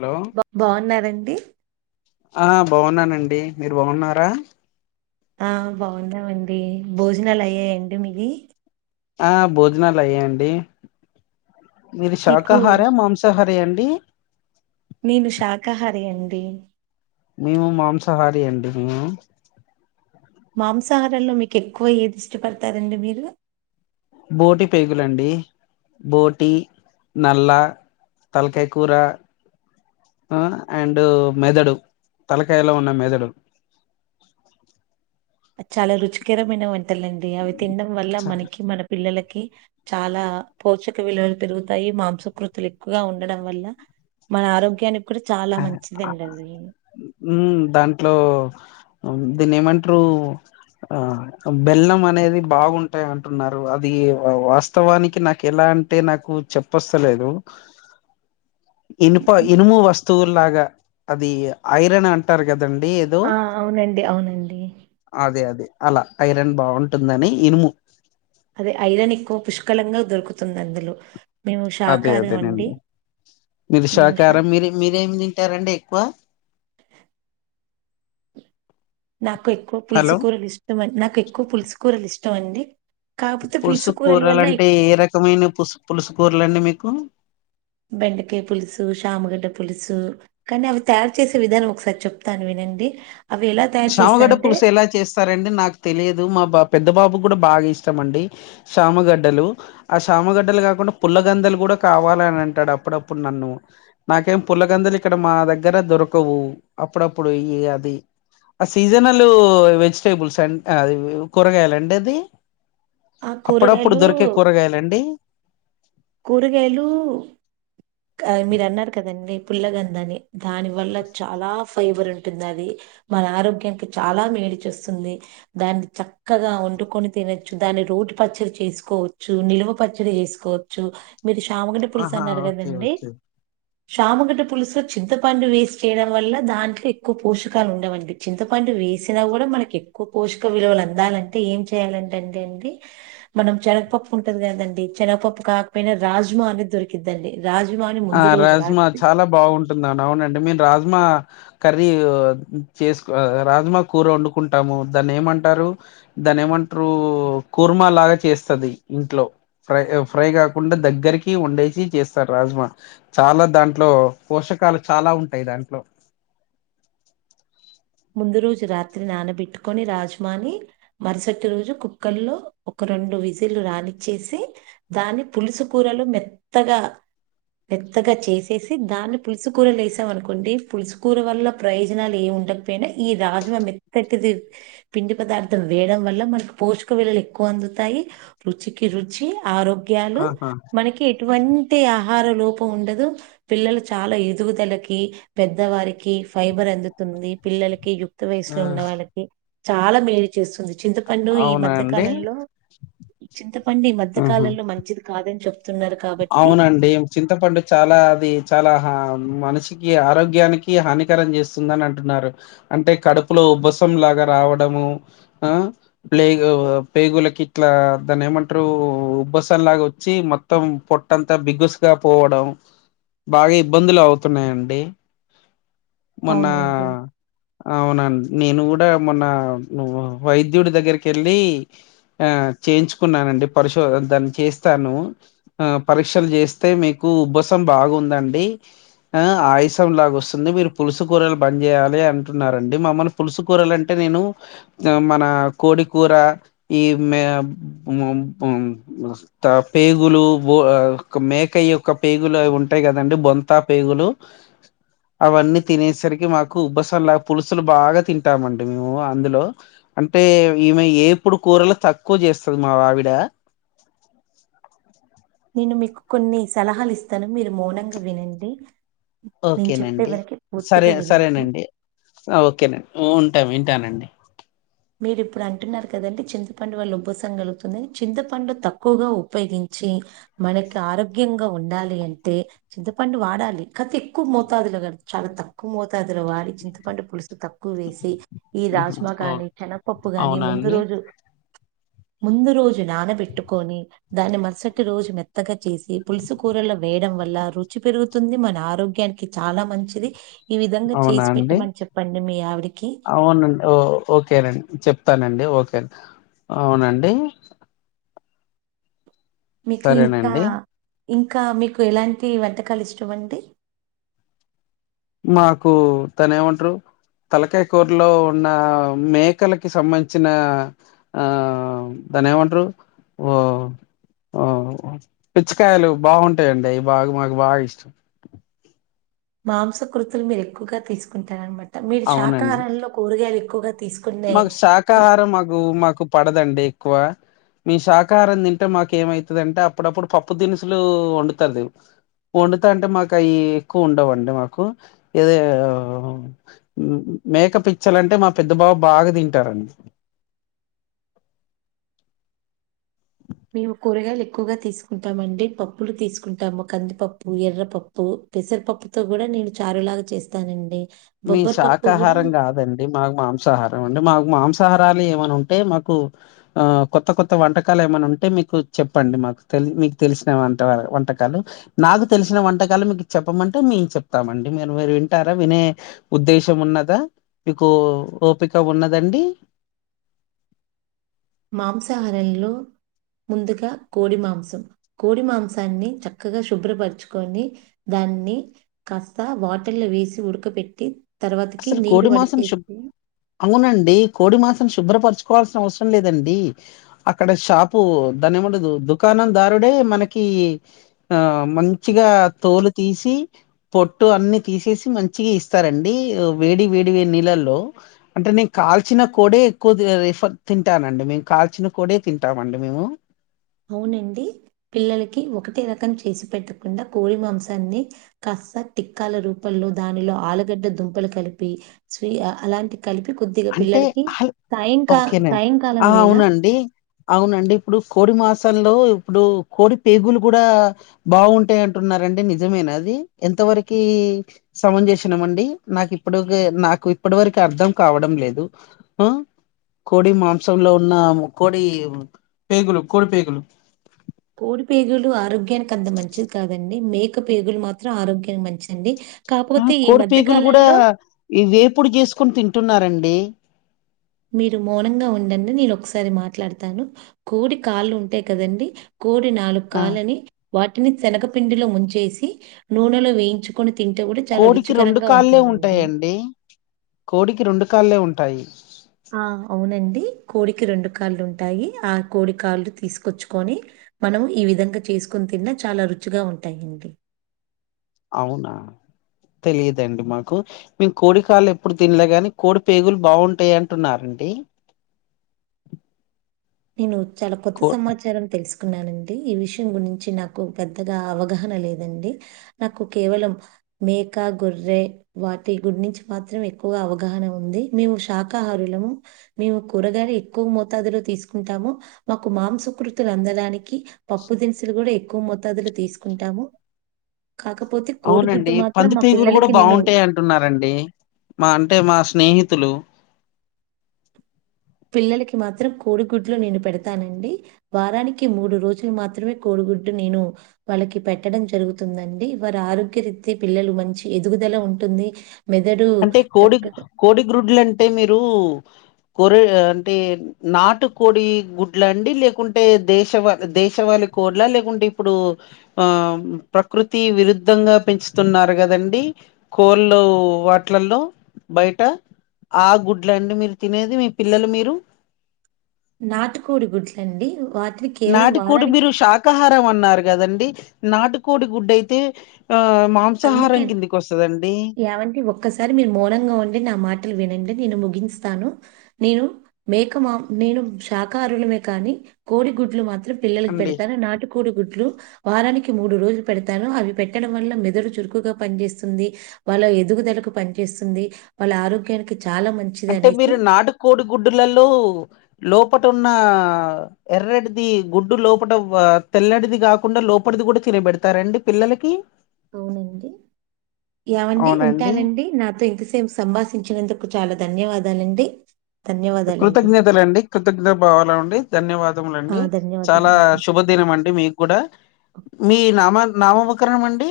Hello బా బాగున్నారండి ఆ బాగున్నానండి మీరు బాగున్నారా ఆ బాగుంన్నామండి భోజనాలు అయ్యాయండి మీవి ఆ భోజనాలు అయ్యాండి మీరు మీకు శాకాహార మాంసాహారి అం డి నేను శాకాహారి అండి మేము మాంసాహారి అండి మేము మాంసాహారంలో మీకు ఎక్కువ ఏది ఇష్టపడతారండి మీరు బోటి పేగులండి బోటి నల్ల తల్కయకురా ఆ అండ్ మెదడు తలకాయలో ఉన్న మెదడు చాలా రుచికరమైన వంటలండి అవి తినడం వల్ల మనకి మన పిల్లలకి కి చాలా పోషక విలువలు పెరుగుతాయి మాంసకృతులు ఎక్కువగా ఉండడం వల్ల మన ఆరోగ్యాని ఊ దాంట్లో దీన్నీ ఏమంట్రు ఆ బెల్లం అనేది బాగుంటాయి అంటున్నారు అది వాస్తవానికి నాకు ఎలా అంటే నాకు చెప్పొస్తలేదు ఇనుప ఇనుము వస్తువుల్లాగా అది ఐరన్ అంటారు గ దండి ఏదో ఆ అవునండి అవునండి అదే అదే అలా ఐరన్ బాగుంటుందని ఇనుము అదె ఐరన్ ఎక్కువ పుష్కలంగా దొరుకుతుంది అందులో మేము అదే శాకాహారం అండి అదేనండి మేము శా మీరుషాకారం మీరి మీ మీరేం తింటారండి ఎక్కువ నాకు ఎక్కువ హలో పులుసుకూరలు ఇష్టం అం నాకు ఎక్కువ పులుసుకూరలు ఇష్టం అండి కాకపోతే పులుసు కూరల వల్ల కూరలంటే ఎక్- ఏ రకమైన పుస్ పులుసు కూరలండి మీకు బెండకాయ పులుసు శ్యమగడ్డ పులుసు కానీ అవి తయారు చేసే విదానం ఒకసారి చెప్తారా విన్ ఏంది శ్యామగడ్డ పులుసు ఎలా చేస్తారండి నాకు తెలిదు మా బా పెద్ద బాబుకు కూడా బాగా ఇష్టం అండి శ్యామగడ్డలు ఆ శ్యామగడ్డలు కాకుండా పుల్లగందలు కూడా కావాలని అంటాడు అప్పుడప్పుడు నన్ను నాకేం పుల్లగందలు ఇక్కడ మా దగ్గర దొరకవు అప్పుడప్పుడు ఈ అది ఆ సీజనల్ వెజిటేబుల్స్ అ కూరగాయలండి అది ఆ అప్పుడప్పుడు కూరగాయలు దొరికే కూరగాయలండి కూరగాయలు మీరు అన్నారు కదండి పుల్లగందని దాని వల్ల చాలా ఫైబర్ ఉంటుంది అది మన ఆరోగ్యానికి చాలా మే మేలుచేస్తుంది దాన్ని చక్కగా వండుకొని తినచ్చు దాన్ని రోటి పచ్చడి చేసుకోవచ్చు నిలువ పచ్చడి చేసుకోవచ్చు మీరు శ్యామగడ్డ పులుసు ఆహా అన్నారు ఓకే కదండీ ఓకే శ్యామగడ్డ పులుసు చింతపండు వేసి చేయడం వల్ల దాంట్లో ఎక్కువ పోషకాలు ఉండవు అండి చింతపం డు వేసిన కూడా మనకి ఎక్కువ పోషకవిలువలు అందాలంటే ఎం చేయాలంటే అంటే అండి గరకపప్పు ఉంటది కదండి శనగపప్పు కాకపోయినా రాజ్మ అనే దొరిక్కిదండి ఆ రాజ్మా చాలా బాగుంటుందన్ అవునండి మేం రాజ్మా కర్రీ చేసు కు రాజ్మా కూర వండుకుంటాము దాన్ని ఏమంటారు దాన్ని ఏమంటరు కుర్మా లాగా చేస్తది ఇంట్లో ఫ్రై ఫ్రై గాకుండా దగ్గరి కి ఉండేసి చేస్తారు రాజ్మా చాలా దాంట్లో పోషకాలు చాలా ఉంటాయి దాంట్లో ముందు రోజు రాత్రి నానబెట్టుకొని రాజ్మాని మరుసటి రోజు కుక్కర్ లో ఒక రెండు విజిల్ రానిచ్చేసి దాని పులుసు కూరలు మెత్తగా మేత్తగా చేసేసి దాన్ని పులుసుకూరలు వేసామనుకోండి పులుసుకూర వల్ల ప్రయోజనాలు ఏముండ ఈ రాజ్మా మెత్తటిది పిండి పదార్థం వేయడం వల్ల మనకి పోషక విలలు ఎక్కువ అందు త్తాయి రుచికి రుచి ఆరోగ్యాలు ఆహా మనకి ఎటువంటి ఆహార లోపం ఉండదు పిల్లలు చాలా ఎదుగుదలకి పెద్దవారికి ఫైబర్ అందుతుంది పిల్లలకి యుక్త ఆ వయసులో ఉన్న వాళ్ళకి చాలా మేలు చేస్తుంది చింతపండు ఈ అవునా మధ్య అండి కాలంలో చింతపండు ఈ మధ్య ఆహా కాలంలో మంచిది కాదని చెప్ అవునండి చింతపండు చాలా అది చాలా మనిషి కి ఆరోగ్యానికి హానికరం చేస్తుందని అంటున్నారు అంటే కడుపులో ఉబ్బసం లాగా రావడం హ ప్లేగు పేగుల కిట్ల దాన్ని ఏమంటారు ఉబ్బసా లాగ వచ్చి మొత్తం పొట్టంతా బిగుసుగా పోవడం బాగా ఇబ్బందులవుతున్నాయండి మొన్న అవునండి అవునండి నేను కూడా మొన్న వైద్యుడి దగ్గరికి వెళ్ళి ఆ చేయించుకున్నానండి పరిశోధన దాన్ని చేస్తాను ఆ పరీక్షలు చేస్తే మీకు ఉబ్బసం బాగుందండి ఆ ఆయసం లాగ వస్తుంది మీరు పులుసు కూరలు బంద్ చేయ్యాలి అంటున్నారండి మమ్మల్ని పులుసు కూరలు అంటే నేను మన కోడి కూర ఈ మే ము ఆ మత్త పేగులు ఓ మేక యొక్క పేగులవి ఉంటాయి కదండి బొంతా పేగులు అవన్నీ తినేసరికి మాకు ఉబ్బసంలా పులుసులు బాగా తింటామండి మేము అందులో అంటే ఈమె ఏప్పుడు కూరలు తక్కువ చేస్తది మా ఆవిడ నేను మీకు కొన్ని సలహాలు ఇస్తాను మీరు మౌనంగా వినండి నేను చెప్పే ఓకేనండి వరకి సరే పూర్తిగా వినండి. సరేనండి ఆ ఓకేనండి ఉంటాం ఉంటానండి మీరు ఇప్పుడు అంటున్నారు కదండి చింతపండు వల్ల ఉబసం కలుగుతుందని చింతపండు తక్కువగా ఉపయోగించి మనకి ఆరోగ్యంగా ఉండాలి అంటే చింతపండు వాడాలి కాతే ఎక్కువ మోతాదులో కా చాలా తక్కువ మోతాదులో వాడి చింతపండు పులుసు తక్కువ వేసి ఈ ఉహు రాజ్మా ఓ గాని చెనపప్పు గాని అవునా ముందు అండి రోజు ముందు రోజు నానబెట్టుకొని దాన్ని మరుసటి రోజు మెత్తగా చేసి పులుసు కూరలో వేడి వల్ల రుచి పెరుగుతుంది మన ఆరోగ్యానికి చాలా మంచిది ఈ విధంగా అవునా చేసి అండి పెట్టమని చెప్పండి మీ ఆవిడికి అవునండి ఓ ఓకేనండి చెప్తానండి ఓకేండి అవునండి మీకు ఇంకా సరేనండి ఇంకా మీకు ఎలాంటి వంటకాలు ఇష్టమండి మాకు తను ఏమంటరు తలకాయకూరలో ఉన్న మేకలకి సంబంధించిన ఆ దాని ఏమంటరు ఓ ఓ పిచ్చకాయలు బాగుంటాయండి అవి బాగా మాకు బాగా ఇష్టం మాంసకృతులు మీరు ఎక్కువగా తీసుకుంటారనమాట మీరు అవునండి శాకాహారంలో కూరగాయలు ఎక్కువగా తీసుకునే మాకు శాకాహారం మాకు మాకు పడదండి ఎక్కువ మీ శాకాహారం తింటే మాకు ఏమైతదంటే అప్పుడప్పుడు పప్పు దినుసులు వండుతారు వండుత అంటే మాకు అయి ఎక్కువ ఉండవండి మాకు ఏదో మేక పిచ్చల్ అంటే మా పెద్ద బాబు బాగా తింటారండి మేము కూరగాయలు ఎక్కువగా తీసుకుంటామండి పప్పులు తీసుకుంటాము కందిపప్పు ఎర్రపప్పు పెసరపప్పుతో కూడా నేను చారులాగా చేస్తానండి మీ బొబ్బర పప్పు కూడా శాకాహారం కాదండి మాకు మాంసాహారం అంటే మా మాంసాహారాలు ఏమనా ఉంటే మాకు ఆ కొత్త కొత్త వంటకాలు ఏమైనా ఉంటే మీకు చెప్పండి మాకు తె మీకు తెలిసిన వంట వంటకాలు నాకు తెలిసిన వంటకాలు మీకు చెప్పమంటే మీ మేం చెప్తామండి మీరు మీరు వింటారా వినే ఉద్దేశం ఉన్నదా మీకు ఓపిక ఉన్నదండి మాంసాహారంలో ముందుగా కోడి మాంసం కోడి మాంసాన్ని చక్కగా శుభ్రపరచుకొని దా అన్ని కాస్త బాటిల్ లో వేసి ఉడక పెట్టి అసలు కోడి మాసం శుబ్ అవునండి కోడి మాం శుభ్రపరచుకోవాల్సిన అవసరం లేదండి అక్కడ షాపు దాని ఏమండదు దుకాణం దారు డే మనకి ఆ మంచిగా తోలు తీసి పొట్టు అన్ని తీ చేసి మంచిగా ఇస్తారండి తో వేడి వేడి గా నీలల్లో అంటే నేను కాల్చిన కోడే ఎక్కువ రిఫ తింటానండి మీ కాల్చిన కోడె తింటామండి మేము అవునండి పిల్లలకి ఒకటే రకం చేసి పెట్టకుండా కోడి మాంసాన్ని కాస్ స టిక్కాల రూపంలో దానిలో ఆలుగడ్డ దుంపలు కలిపి స్వి అలాంటి కలిపి కొద్దిగా అంటే పిల్లలకి ఆ సాయంకాల ఓకేనండి. ఆ! సాయంకాలం వేళ అవునండి. అవునండి ఇప్పుడు కోడి మాం సంలో ఇప్పుడు కోడి పేగులు కూడా బాగుంటాయి అంటున్నారండి నిజమేన అది ఎం ఇంతవరకి సమం చేసినాం అండి నాకు ఇప్పుడు నాకు ఇప్పటి వరకు అర్థం కావడం లేదు ఆ కోడి మాంసంలో ఉన్న కోడి పేగులు కోడి పేగులు పోడి పేగులు ఆరోగ్యానికి అంత మంచిది కాదండి మేక పేగులు మాత్రం ఆరోగ్యానికి మంచండి ఆ కోడి పేగులు కూడా ఈ వేపుడు చేసుకొని తింటున్నారండి మీరు మౌనంగా ఉండండి నేను ఒకసారి మాట్లాడతాను కోడి కాళ్ళు ఉంటాయి కదండి కోడి నాలుగు ఆ! కాళ్ళని వాటిని శనగపిండిలో ముంచేసి నూనెలో వేయించుకొని తింటే కూడా చాల కోడికి రుచికరంగ కాళ్ళే ఉంటుందండి ఉంటాయండి. కోడికి కాళ్ళే ఉంటాయి. ఆ! అవునండి. కోడికి రెండు కాళ్ళు ఉంటాయి ఆ కోడి కాళ్లు తీసుకొచ్చుకొని మనం ఈ విధంగ చెస్ చేస్కొని తిన్న చాల రుచిగా ఉంటాయండి అవునా తెలియదండి మాకు మేము కోడి కాళ్లు ఎప్పుడు తినలే గాని కోడి పేగులు బాగుంటాయి అంటున్నరండి నేను చాల కొత్త కో సమాచారం తెల్సు కున్నానండి ఈ విషయం గురించి నాకు పెద్దగ అవగాహన లేదండి నాకు కేవలం మేక గొర్రె వాటి గుడి నుంచి మాత్రం ఎక్కువగా అవగాహన ఉంది మేము శాకాహారు ళము మేము కూరగాయ ఎక్కువ మోతాదులో తీస్ కుంటాము మాకు మాంసకృతులు అందడానికి పప్పు దినుసులు కూడా ఎక్కువ మొతాదులు తీసుకుంటాము కాకపోతే కోడిగుడ్డు అవునండి మాత్రం పంది మా పేగులు కూడ పిల్లలకి నేను బాగుంటాయి అంటున్నరండి మా అంటే మా స్నేహి తులు పిల్లలకి మాత్రం కోడిగుడ్లు నేను పెడతానండి వారానికి మూడు రోజులు మాత్రమే కోడిగుడ్ నేను వాళ్ళకి పెట్టడం జరుగుతుందండి వారి ఆరోగ్య రీతి పిల్లలు మంచి ఎదుగుదల ఉంటు ఉంది అంటే కోడి కోడి గ్రుడ్లు అంటే మీరు కొర అంటే నాటు కోడి గుడ్ల అండి లేకుంటే దేశవ దేశవ కోలా లేకుంటే ఇప్పుడు ఆ ప్రకృతి విరుద్ధంగా పెంచుతున్నారు కదండి కోల్లో వాట్లల్లో బయట ఆ గుడ్లండి మీరు తినేది మీ పిల్లలు మీరు నాటికోడి గుడ్లండి వాట్ నాటికోడు మీరు శాకాహారం అన్నారు కదండి నాటుకోడి గుడ్ అయితే అందుకే ఏమండి ఒక్కసారి మీరు మౌనంగా ఉండి నా మాటలు వినండి నేను ముగించుస్తాను నేను మేక నేను శాకాహారులమే కానీ కోడి గుడ్లు మాత్ర పిల్లలకి అండి పెడతాను నాటుకోడుగుడ్లు వారానికి మూడు రోజులు పెడతాను అవి పెట్టడం వల్ల మెదడు చురుకుగ పనిచేస్తుంది వాళ్ళ ఎదుగుదలకు పనిచేస్తుంది వాళ్ళ ఆరోగ్యానికి చాలా మంచిది అంటే అనేసి మీరు నాటు కోడి గుడ్డులలో లోపట ఉన్న ఎర్రెటిది గుడ్డు లోపట తెల్లటిది కాకుండ లోపల ఇది కూడా తినిబెడతారండి పిల్లలకి అవునండి యావండి అవునండి ఉంటానండి నాతో ఇంతసేపు సంభాషించినందుకు చాల ధన్యవాదాలండి ధన్యవాదాలండి కృతజ్ఞతలండి కృతజ్ఞత భావాల అండి ధన్యవాదముల ఆ అండి చాలా ధన్యవాదాలండి శుభదిన మా అండి మీకు కూడ మీ నామ నామ ఉపకరణం అండి